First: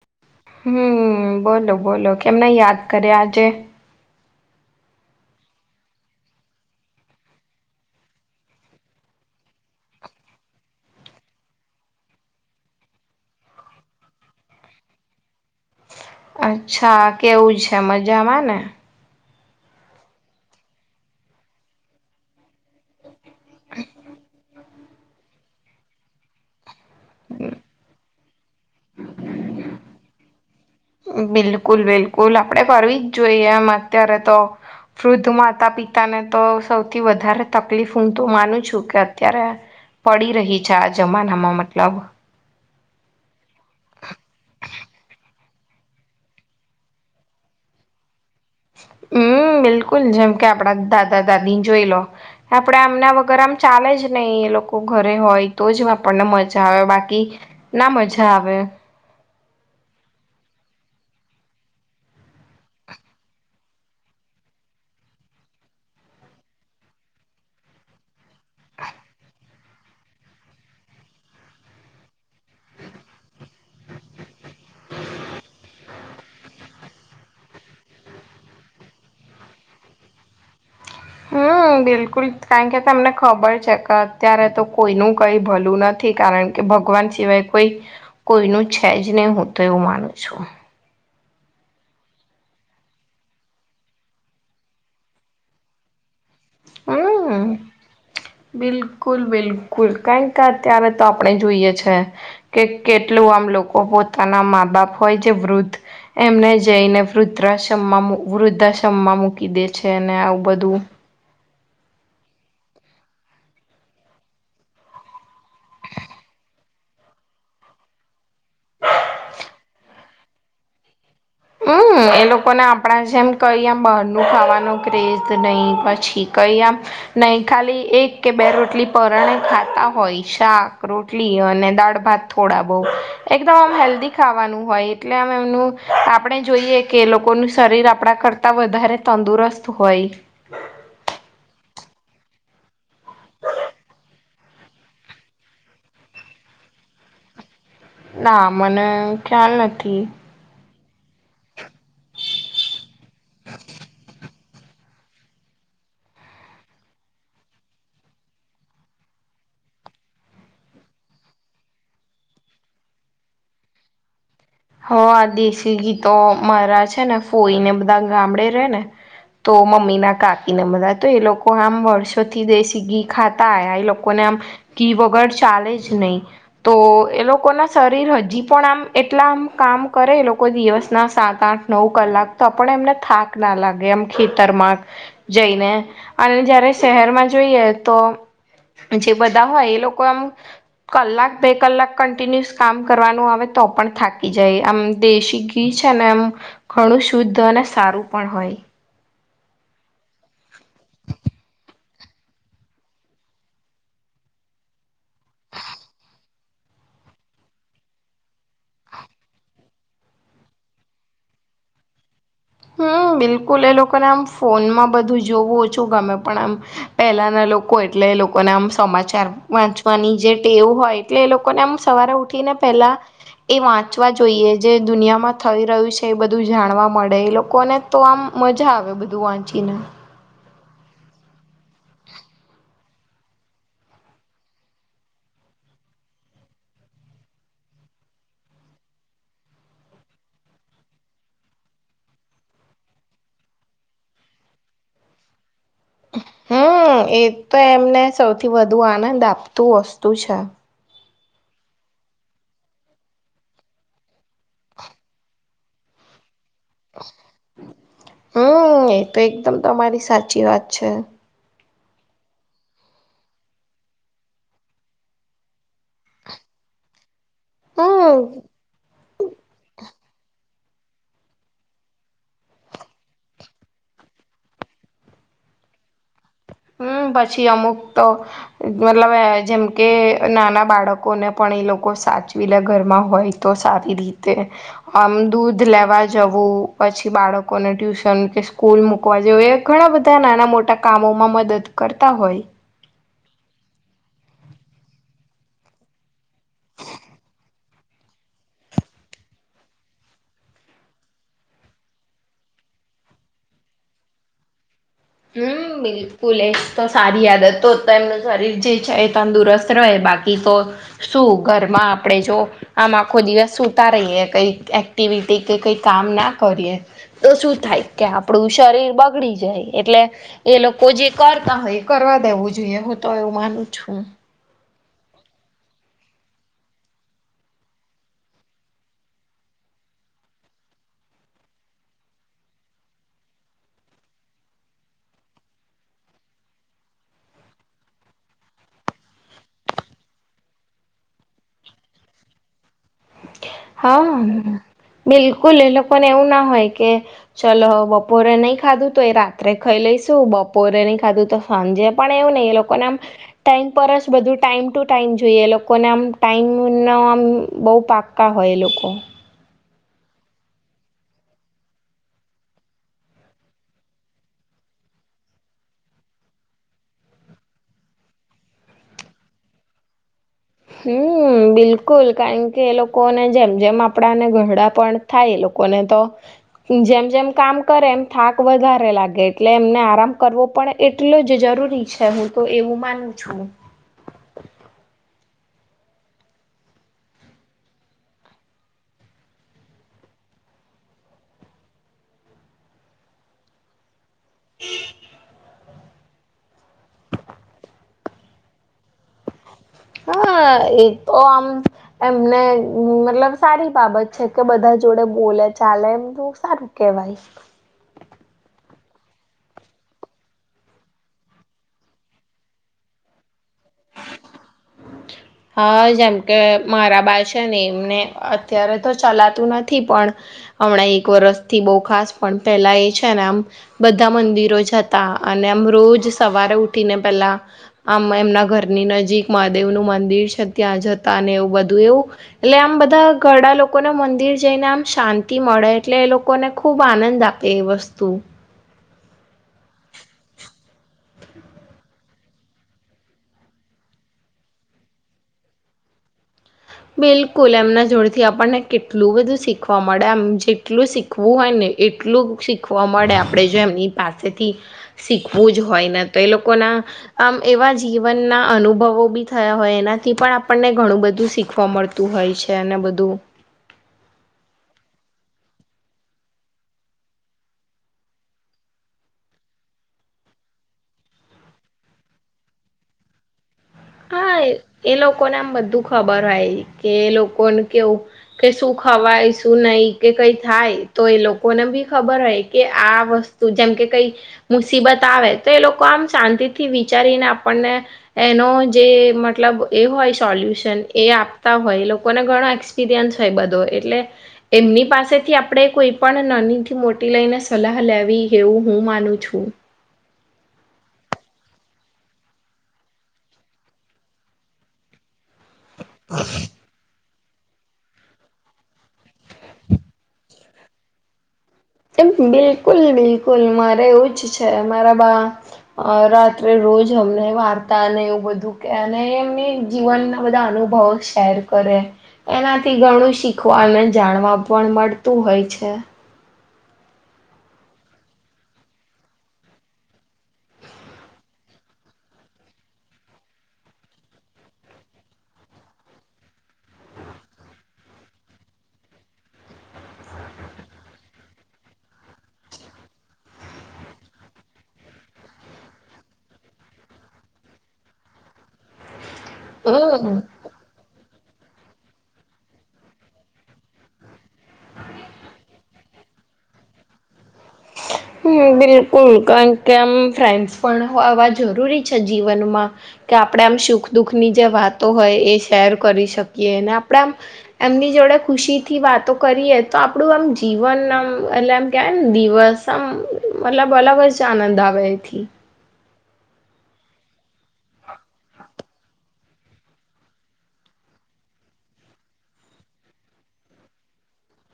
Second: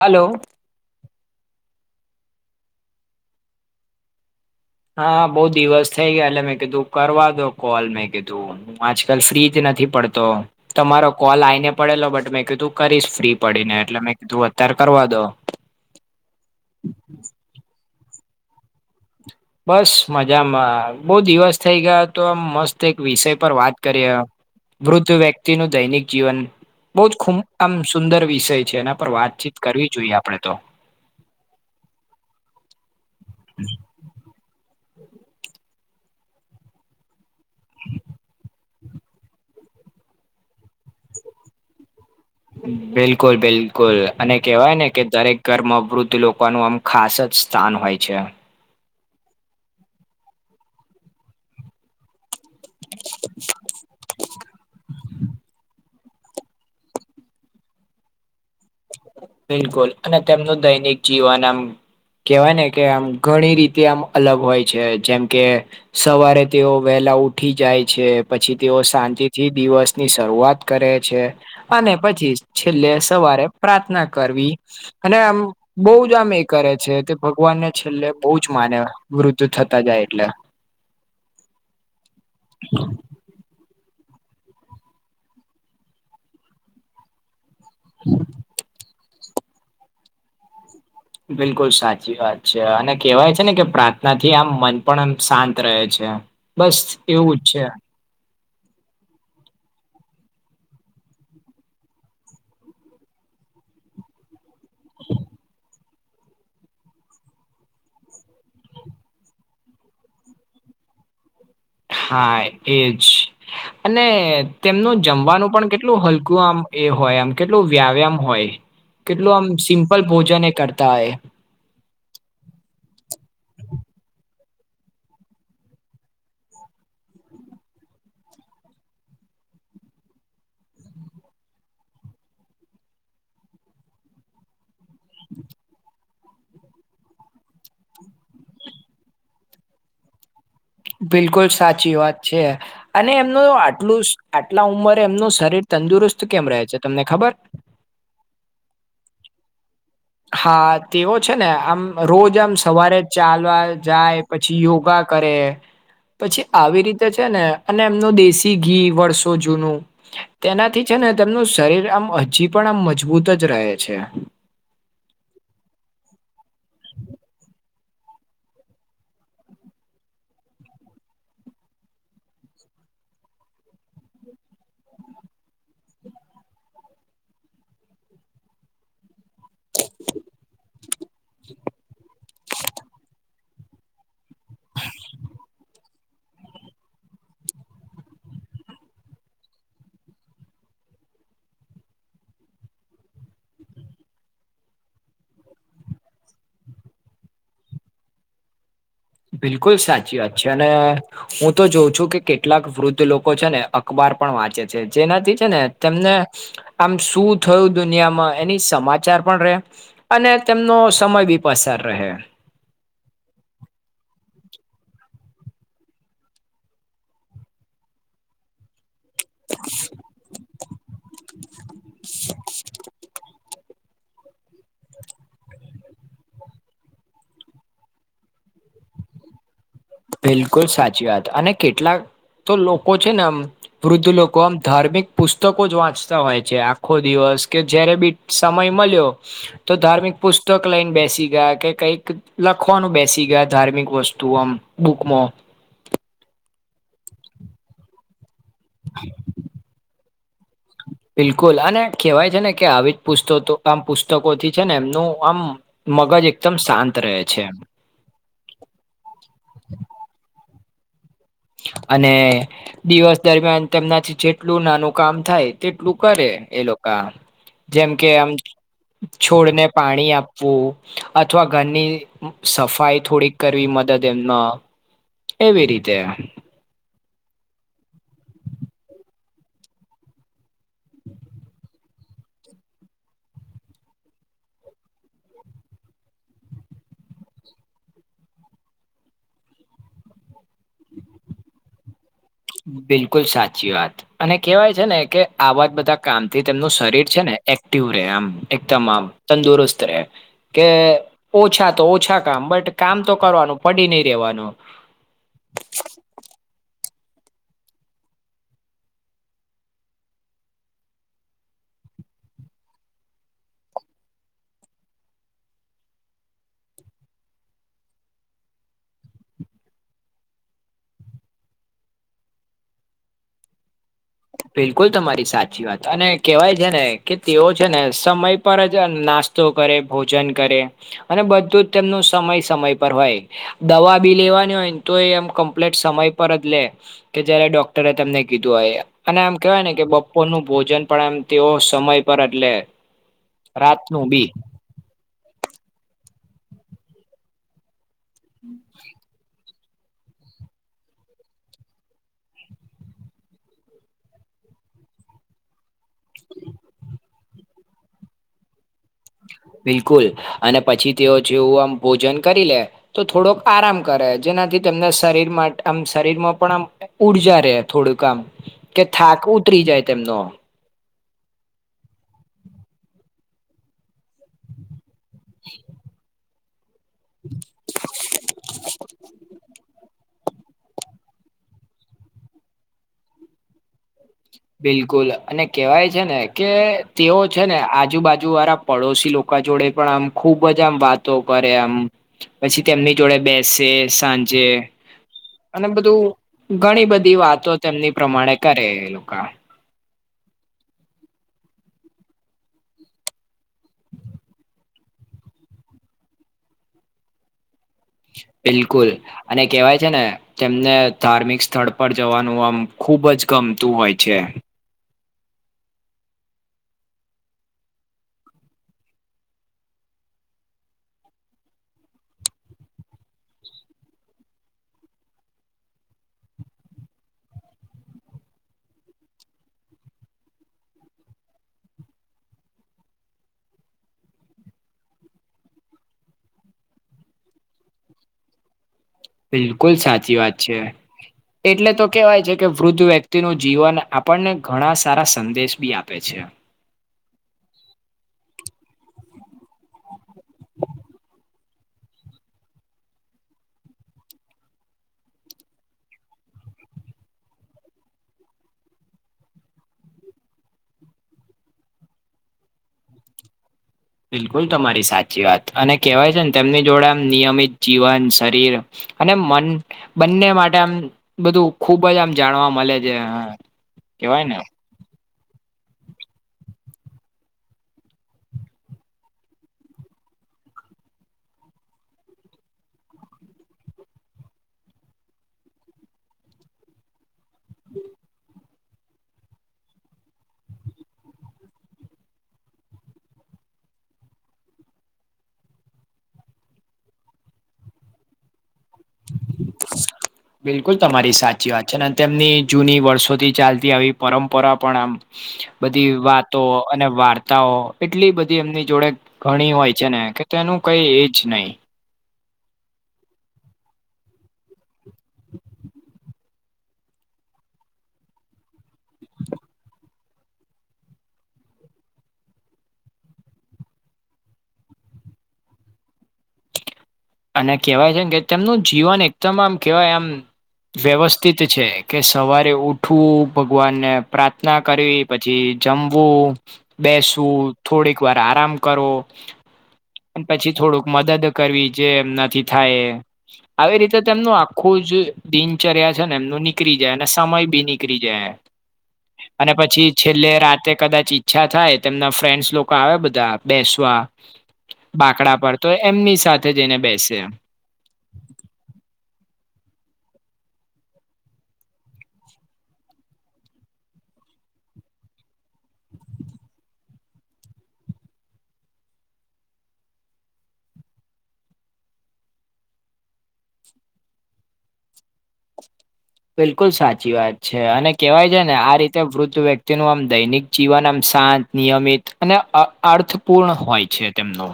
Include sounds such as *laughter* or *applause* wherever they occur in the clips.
Hello હમ્મ બોલો બોલો કેમને યાદ કરે આજે હા બઉુ દિવસ થઇ ગયા એટલે મેં કીધું કરવા દો કોલ મેં કીધું હું આજકાલ ફ્રીજ નથી પડતો તમારો કોલ આઈને પડેલો બટ મેં કીધું કરીશ ફ્રી પડીને એટલે મેં કીધું અત્યારે કરવા દો. અચ્છા કેવું છે મજામાં ને. બસ મજામાં બહુ દિવસ થઈ ગયા હતો આમ મસ્ત એક વિષય પર વાત કરીએ વૃદ્ધ વ્યક્તિ નું દૈનિક જીવન બહુ જ ખૂ આમ સુંદર વિષય છે એના પર વાતચીત કરવી જોઈએ આપડણે તો. બિલકુલ બિલકુલ આપડે ફવી જ જોઈએ એમ અત્યારે તો વૃદ્ધ માતા પિતાને તો સૌથી વધારે તકલીફ હું તો માનું છું કે અત્યારે પડી રહી ચા જમાનામાં મતલબ બિલકુલ બિલકુલ અને કેવાય ને કે દરેક ઘરમાં અવૃદ્ધ લોકોનું આમ ખાસ જ સ્થાન હોય છે. હમ બિલકુલ જેમ કે આપડા દાદા દાદી જોઈ લો આપડે આમના વગર આમ ચાલે જ નહી એ લોકો ઘરે હોય તો જ આપણને મજા આવે બાકી ના મજા આવે બિલકુલ અને તેમનું દૈનિક જીવન આમ કેવાય ને કે આમ ઘણી રીતે આમ અલગ હોય છે જેમ કે સવારે તેઓ વહેલા ઉઠી જાય છે પછી તેઓ શાંતિથી દિવસ ની શરૂઆત કરે છે અને પછી છેલ્લે સવારે પ્રાર્થના કરવી અને આમ બહ જ આમ એક કરે છે તે ભગવાનને છેલ્લે બહુ જ માને વૃદ્ધ થતા જાય એટલે હમ બિલકુલ કારઈ કેતા તમને ખબર છે કે અત્યારે તો કોઈનું કઈ ભલું નથી કારણ કે ભગવાન સિવાય કોઈ કોઈ ન છે જ નહી હું તો એવું માનું છું બિલકુલ સાચી વાત છે અને કેહેવાય છે ને કે પ્રાર્થના થી આમ મન પણ શાંત રહે છે બસ એવું જ હમ છે બિલકુલ બિલકુલ કઈક અત્યારે તો આપણે જોઈએ છે કે કેટલું આમ લોકો પોતાના મા બાપ હોય જે વૃદ્ધ એમને જઈને વૃદ્ધાશ્રમમાં વૃદ્ધાશ્રમમાં મૂકી દે છે અને આવું બધું હા એજ અને તેમનું જમવાનું પણ કેટલું હલકું આમ એ હોય આમ કેટલું વ્યાવ્યામ હોય કેટલું આમ સિમ્પલ ભોજન એ કરતા હોય હમ એ લોકોને આપણા જેમ કહી આમ બહારનું ખાવાનો ક્રેઝ નહી પછી કહી આમ નહી ખાલી એક કે બે રોટલી પરણે ખાતા હોય શાક રોટલી અને દાળ ભાત થોડા બહ એકદમ આમ હેલ્ધી ખાવાનું હોય એટલે આમ એમનું આપણે જોઈએ કે લોકોનું શરીર આપણા કરતાં વધારે તંદુરસ્ત હોય બિલકુલ સાચી વાત છે અને એમનું આટલું આટલા ઉંમરે એમનું શરીર તંદુરસ્ત કેમ રહે છે તમને ખબર ના મને ખ્યાલ નથી હા તેવો છે ને આમ રોજ આમ સવારે જ ચાલવા જાય પછી યોગા કરે પછી આવી રીતે છે ને અને એમનું દેશી ઘી વર્ષો જૂનું તેનાથી છે ને તેમનું શરીર આમ હજી પણ આમ મજબૂત જ રહે છે હ આ દેશી ગીતો મારા છે ને ફોઈ ને બધા ગામડે રે ને તો મમ્મીના કાકીને બધા તો એ લોકો આમ વર્ષોથી દેશી ઘી ખાતા આવ્યા એ લોકોને આમ કી વગર ચાલે જ નહી તો એ લોકો ના શરીર હજી પણ આમ એટલા આમ કામ કરે લોકો દિવસના સાત આઠ નવ કલાક તો આપ એમને થાક ના લાગે એમ ખેતરમાં જઈને અને જયારે શહેરમાં જોઈએ તો જે બધા હોય એ લોકો આમ કલાક બે કલાક કન્ટિન્યુઅસ કામ કરવાનું આવે તો પણ થાકે જાય આમ દેશી ઘી છે ને આમ ઘણું શુદ્ધ અને સારું પણ હોય બિલકુલ સાચી વાત છે અને હું તો જોઉં છું કે કેટલાક વૃદ્ધ લોકો છે ને અખબાર પણ વાંચે છે જેનાથી છે ને તેમને આમ શું થયું દુનિયામાં એની સમાચાર પણ ર અને તેમનો સમય બી પસાર રહે હમ બિલકુલ એ લોકોને આમ ફોનમાં બધું જોવું ઓછું ગમે પણ આમ પહેલાના લોકો એટલે લોકોને આમ સમાજ ચાર વાંચવાની જે ટેવ હોય એટલે એ લોકો ને આમ સવારે ઉઠીને પેલા એ વાંચવા જોઈએ જે દુનિયામાં થઈ રહ્યું છે એ બધું જાણવા મળે એ લોકો લોકોને તો આમ મજા આવે બધું વાંચીને બિલકુલ સાચી વાત અને કેટલાક તો લોકો છે ને આમ વૃદ્ધ લોકો આમ ધાર્મિક પુસ્તકો જ વાંચતા હોય છે આખો દિવસ કે જયારે બી સમય મળ્યો તો ધાર્મિક પુસ્તક લઈને બેસી ગયા કે કઈક લખવાનું બેસી ગયા ધાર્મિક વસ્તુ આમ બુકમાં હમ એ તો એમને સૌથી વધુ આનંદ આપતું વસ્તુ છે. બિલકુલ અને કહેવાય છે ને કે આવી જ પુસ્તકો આમ પુસ્તકોથી છે ને એમનું આમ મગજ એકદમ શાંત રહે છે એ હમ એ તો એકદમ તમારી સાચી વાત છે અને દિવસ દરમિયાન તેમનાથી જેટલું નાનું કામ થાય તેટલું કરે એ લોકો જેમ કે હમ. આમ છોડને પાણી આપવું અથવા ઘરની. સફાઈ થોડીક કરવી મદદ એમના એવી રીતે. હમ પછી અમુક તો. મતલબ જેમ કે નાના બાળકોને પણ એ લોકો સાચવી લે ઘરમાં હોય. તો સારી રીતે આમ દૂધ લેવા જવું પછી બાળકોને ટ્યુશન કે સ્કૂલ મુક વા જે ઘણા બધા નાના મોટા કામોમાં મદદ કરતા હોય. બિલકુલ સાચી વાત અને કેહેવાય છે ને કે આવા બધા કામ થી તેમનું શરીર છે ને એક્ટિવ રહે આમ એકદમ આમ તંદુરસ્ત રહે. કે ઓછા તો ઓછા કામ બટ કામ તો કરવાનું પડી નહી રેવાનું. હમ બિલ ફુલેસ તો સારી આયાદત તો તો એમનું શરીર જે છે એ તંદુરસ્ત રહે બાકી તો શું ઘરમાં આપણેે જો આમ આખો દિવસ સુૂતા રહીએ કઈક એક્ટિવિટી કે કઈ કામ ના કરીએ તો શું થાય? કે આપણું શરીર બગડી જાય. એટલે એ લોકો જે કરતા હોય, એ કરવા દેવું જોઈએ. હું તો એવું માનું છું. બિલકુલ, તમારી સાચી વાત. અને કેવાય છે ને કે તેઓ છે ને સમય પર જ નાસ્ નાસ્તો કરે, ભોજન કરે, અને બધું જ તેમનો સમય સમય પર હોય. દવા બી લેવાની હોય ને, તો એ એમ કમ્પ્લીટ સમય પર જ લે. કે જયારે ડોક્ટરે તમને કીધું આ એમ અને આમ કેહેવાય ને કે, બપોર નું ભોજન પણ એમ તેઓ સમય પર, જ લે. હા, બિલકુલ. એ લોકોને એવું ના હોય કે, ચલો. બપોરે નહીં ખાધું, તો એ રાત્રે ખાઈ લઈશું. બપોરે ની ખાધું, તો સાંજે પણ એવું નહીં. એ લોકોને આમ ટાઈમ પર જ બધું, ટાઈમ ટુ ટાઈમ જોઈએ. લોકોને આમ ટાઈમનો આમ બહુ પાક પાકા હોય એ લોકો. બિલકુલ. અને પછી તેઓ જેવું આમ ભોજન કરી લે. તો થોડોક આરામ કરે, જેનાથી તેમના શરીર માટે આમ, શરીરમાં પણ આમ ઉર્જા રે, થોડું આમ કે થાક ઉતરી જાય તેમનો. હમ, બિલકુલ. કારણ કે એ લોકોને જેમ જેમ આપ કપડાંને ગરડા પણ થાય, એ લોકોને તો જેમ જેમ કામ કરે, એમ થાક વધારે લાગે. એટલે એમને આરામ કરવો પણ એટલો જ જરૂરી છે. હું તો એવું માનું. છું બિલકુલ. અને કેવાય છે ને કે, તેઓ છે ને આજુબાજુ વાળા પડોશી લોકો જોડે પણ આમ, ખુબ જ આમ વાતો કરે આમ. પછી તેમની જોડે બેસે સાંજે. જે અને બધું ઘણી બધી વાતો તેમની પ્રમાણે કરે કામ *inaudible* હા, એ તો આમ. એમને, મતલબ, સારી બાબત છે કે બધા જોડે બોલે-ચાલે, એમ જો સારું. કહેવાય. બિલકુલ, અને કેવાય છે ને તેમને ધાર્મિક સ્થળ પર જવાનું આમ ખુબ જ ગમતું હોય છે. હા, જેમ કે મારા બા છે ને, એમને અત્યારે તો ચલાતું નથી, પણ હમણાં એક વરસથી બહુ ખાસ, પણ પહેલા એ છે ને, આમ બધા મંદિરો જતા, અને આમ રોજ સવારે ઉઠીને પહેલા આમ, એમના ઘરની નજીક મહાદેવનું મંદિર છે. ત્યાં જતા, એવું બધું એવું એટલે આમ, બધા ઘરડા લોકોને મંદિર જઈને આમ શાંતિ મળે, એટલે એ લોકોને ખુબ આનંદ આવે. તે વસ્તુ બિલકુલ, સાચી વાત છે. એટલે તો કેહેવાય છે કે વૃદ્ધ વ્યક્તિ નું જીવન આપણને ઘણા સારા સંદેશ બી આપે છે. બિલકુલ, એમના જોડેથી આપણને કેટલું બધું શીખવા મળે. એમ જેટલું શીખવું શીખવું હોય ને, એટલું શીખવા મળે, આપણે જે એમની પાસેથી શીખવું જ હોય ને, તો એ લોકોના આમ, એવા જીવનના અનુભવો બી થયા હોય, એનાથી પણ આપણને ઘણું બધું શીખ શીખવા મળતું હોય છે, અને બધું બિલકુલ, તમારી સાચી વાત. અને કહેવાય છે ને, તેમની જોડે આમ નિયમિત જીવન શરીર અને મન બંને માટે આમ બધું ખુબ જ આમ જાણવા મળે છે. કેવાય ને હા, એ લોકોને આમ બધું ખબર હોય કે એ લોકોને કેવું કે શું ખવાય, શું નહીં, કે કંઈ થાય, તો એ લોકોને બી ખબર હોય કે આ વસ્તુ જેમ કે, કઈ મુસીબત આવે, તો એ લોકો આમ શાંતિથી વિચારીને આપણને એનો જે, મતલબ, એ હોય સોલ્યુશન એ આપતા હોય. લોકોને ઘણો એક્સપ ધ્યાન છે બધો એટલે એમની પાસેથી આપણે કોઈ પણ નાની થી મોટી લઈને સલાહ લેવી એવું હું માનું છું. *inaudible* *unintelligible* બિલકુલ તમારી સાચી વાત છે ને તેમની જૂની વર્ષોથી ચાલતી આવી પરંપરા પણ આમ બધી વાતો અને વાર્તાઓ એટલી બધી એમની જોડે ઘણી હોય છે ને કે તેનું કઈ એજ નહી. બિલકુલ બિલકુલ મારે એવું જ છે મારા બાત આપ રોજ અમને વાર્તા અને એવું બધું કે અને એમને જીવનના બધા અનુભવો શેર કરે એનાથી ઘણું શીખવા અને જાણવા પણ મળતું હોય છે. અને કહેવાય છે કે તેમનું જીવન એકદમ આમ કહેવાય આમ વ્યવસ્થિત છે કે સવારે ઉઠવું, ભગવાનને પ્રાર્થના કરી પછી જમવું, બેસવું, થોડીક વાર આરામ કરો, પછી થોડુંક મદદ કરવી જે એમનાથી થાય એ આવી રીતે તેમનું આખું જ દિનચર્યા છે ને એમનું નીકળી જાય અને સમય ભી નીકળી જાય. અને પછી હમ છેલ્લે રાતે કદાચ ઇચ્છા થાય તેમના ફ્રેન્ડ્સ લોકો આવે બધા બેસવા બાકડા પર તો એમની સાથે જઈને બેસે હુ બિલકુલ કારણ કે આમ ફ્રેન્ડસ પણ આવા જરૂરી છે, જીવનમાં કે આપણે આમ સુખ દુઃખની જે વાતો હોય એ શેર કરી શકીએ ને આપણે આમ એમની જોડે ખુશીથી વાતો કરીએ તો આપણું આમ જીવન આમ એટલે એમ કહેવાય ને દિવસ અ મતલબ અલગ જ આનંદ આવે એથી બિલકુલ સાચી વાત છે અને કહેવાય છે ને આ રીતે વૃદ્ધ વ્યક્તિનું આમ દૈનિક જીવન આમ શાંત નિયમિત અને અર્થપૂર્ણ હોય છે. તેમનો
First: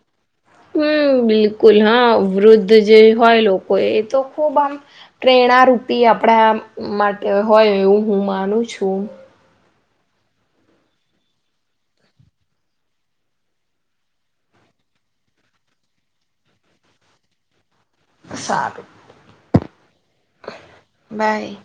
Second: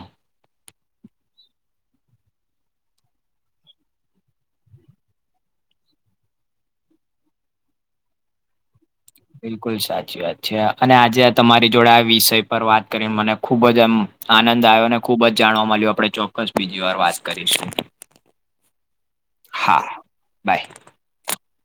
હમ્મ બિલકુલ હા વૃદ્ધ જે હોય લોકો એ તો ખુબ આમ પ્રેયણ રૂપી આપણા માટે હોય એવું હું માનું છું. બિલકુલ સાચી વાત છે અને આજે તમારી જોડે આ વિષય પર વાત કરીને મને ખુબ જ આમ આનંદ આવ્યો ને, ખુબ જ જાણવા મળ્યું, આપણે ચોક્કસ બીજી વાર વાત કરીશું. સારું હા બાય બાય